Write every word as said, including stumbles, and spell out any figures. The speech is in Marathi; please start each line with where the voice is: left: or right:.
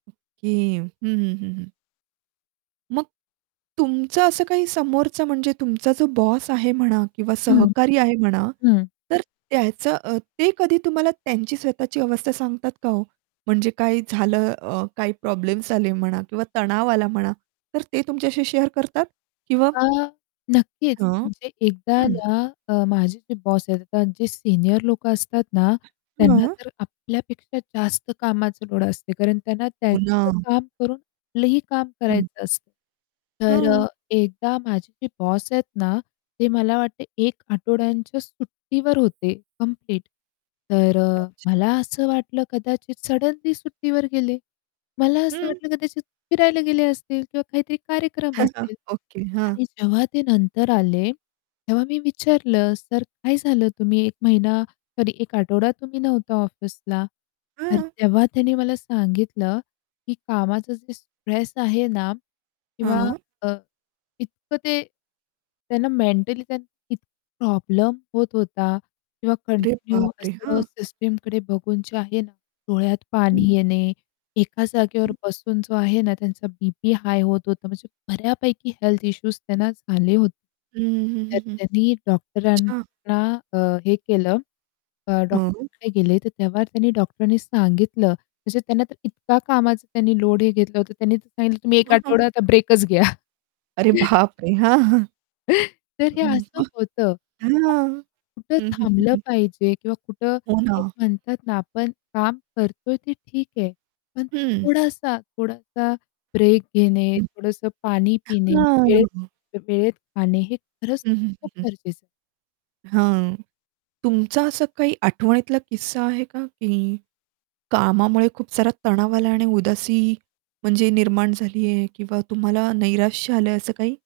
right: ओके हं, हं, हं, हं. मग तुमचं असं काही समोरचं म्हणजे तुमचा जो बॉस आहे म्हणा किंवा
left: हं,
right: सहकारी आहे म्हणा.
left: हं.
right: तर त्याचं अ, ते कधी तुम्हाला त्यांची स्वतःची अवस्था सांगतात का हो? म्हणजे काय झालं अ, काही प्रॉब्लेम्स आले म्हणा किंवा तणाव आला म्हणा तर ते तुमच्याशी शेअर करतात? किंवा
left: हां नक्कीच,
right: हां.
left: म्हणजे एकदा
right: हं.
left: ना अ, माझे जे बॉस आहेत त्यांचे जे सीनियर लोकं असतात ना त्यांना
right: [unintelligible]
left: तर आपल्यापेक्षा जास्त कामाचं लोड असते कारण त्यांना
right: हो
left: त्यांचं
right: ना.
left: काम करून आपलंही काम
right: हं.
left: करायचं असतं तर
right: हं.
left: अ, एकदा माझी जे बॉस आहेत ना ते मला वाटते एक आठवड्यांच्या सुट्टीवर होते कंप्लीट तर अ,
right: अच्छा.
left: मला असं वाटलं कदाचित सडनली सुट्टीवर गेले. मला असं
right: हं.
left: वाटलं कदाचित फिरायला गेले असतील किंवा काहीतरी कार्यक्रम
right: [unintelligible]
left: असतील
right: ओके. हां.
left: आणि जेव्हा ते नंतर आले, तेव्हा मी विचारलं, "सर काय झालं तुम्ही एक महिना सॉरी एक आठवडा तुम्ही नव्हता ऑफिसला." तर
right: हां.
left: तेव्हा त्यांनी मला सांगितलं, की कामाचं जे स्ट्रेस आहे ना किंवा
right: हां.
left: अ, इतकं ते त्यांना मेंटली त्यांना प्रॉब्लेम होत होता किंवा
right: अरे
left: कंटिन्यू
right: बाप रे!
left: असं
right: हां.
left: सिस्टमकडे बघून जे आहे ना डोळ्यात पाणी
right: हं.
left: येणे, एका जागेवर
right: हं.
left: बसून जो आहे ना, त्यांचा बीपी हाय होत होता, म्हणजे बऱ्यापैकी हेल्थ इश्यूज त्यांना झाले होते
right: हं, हं, हं,
left: तर
right: हं, हं, हं.
left: त्यांनी
right: अच्छा.
left: डॉक्टरांना अ, हे केलं अ,
right: हं.
left: डॉक्टरकडे गेले तर तेव्हा त्यांनी डॉक्टर नी सांगितलं म्हणजे त्यांना तर इतका कामाचा त्यांनी लोड हे घेतलं होतं त्यांनी सांगितलं तुम्ही एक
right: हं, हं.
left: आठवडा आता ब्रेकच घ्या.
right: अरे बाप रे हां.
left: तर हे असं
right: [unintelligible]
left: होतं.
right: हां,
left: कुठं
right: हं, हं,
left: थांबलं
right: हं.
left: पाहिजे किंवा कुठं
right: हो
left: ते
right: ना.
left: म्हणतात ना आपण काम करतोय ते ठीक आहे, पण
right: हं.
left: थोडासा, थोडासा ब्रेक घेणे,
right: हं.
left: थोडंसं पाणी पिणे, वेळ
right: हां.
left: वेळेत खाणे हे खरंच
right: हं, हं,
left: खूप
right: हं, हं.
left: गरजेचं आहे.
right: हां. तुमचा असं काही आठवणीतला किस्सा आहे का, की कामामुळे खूप सारा तणाव आला आहे आणि उदासी म्हणजे निर्माण झाली आहे किंवा तुम्हाला नैराश्य आलंय असं काही?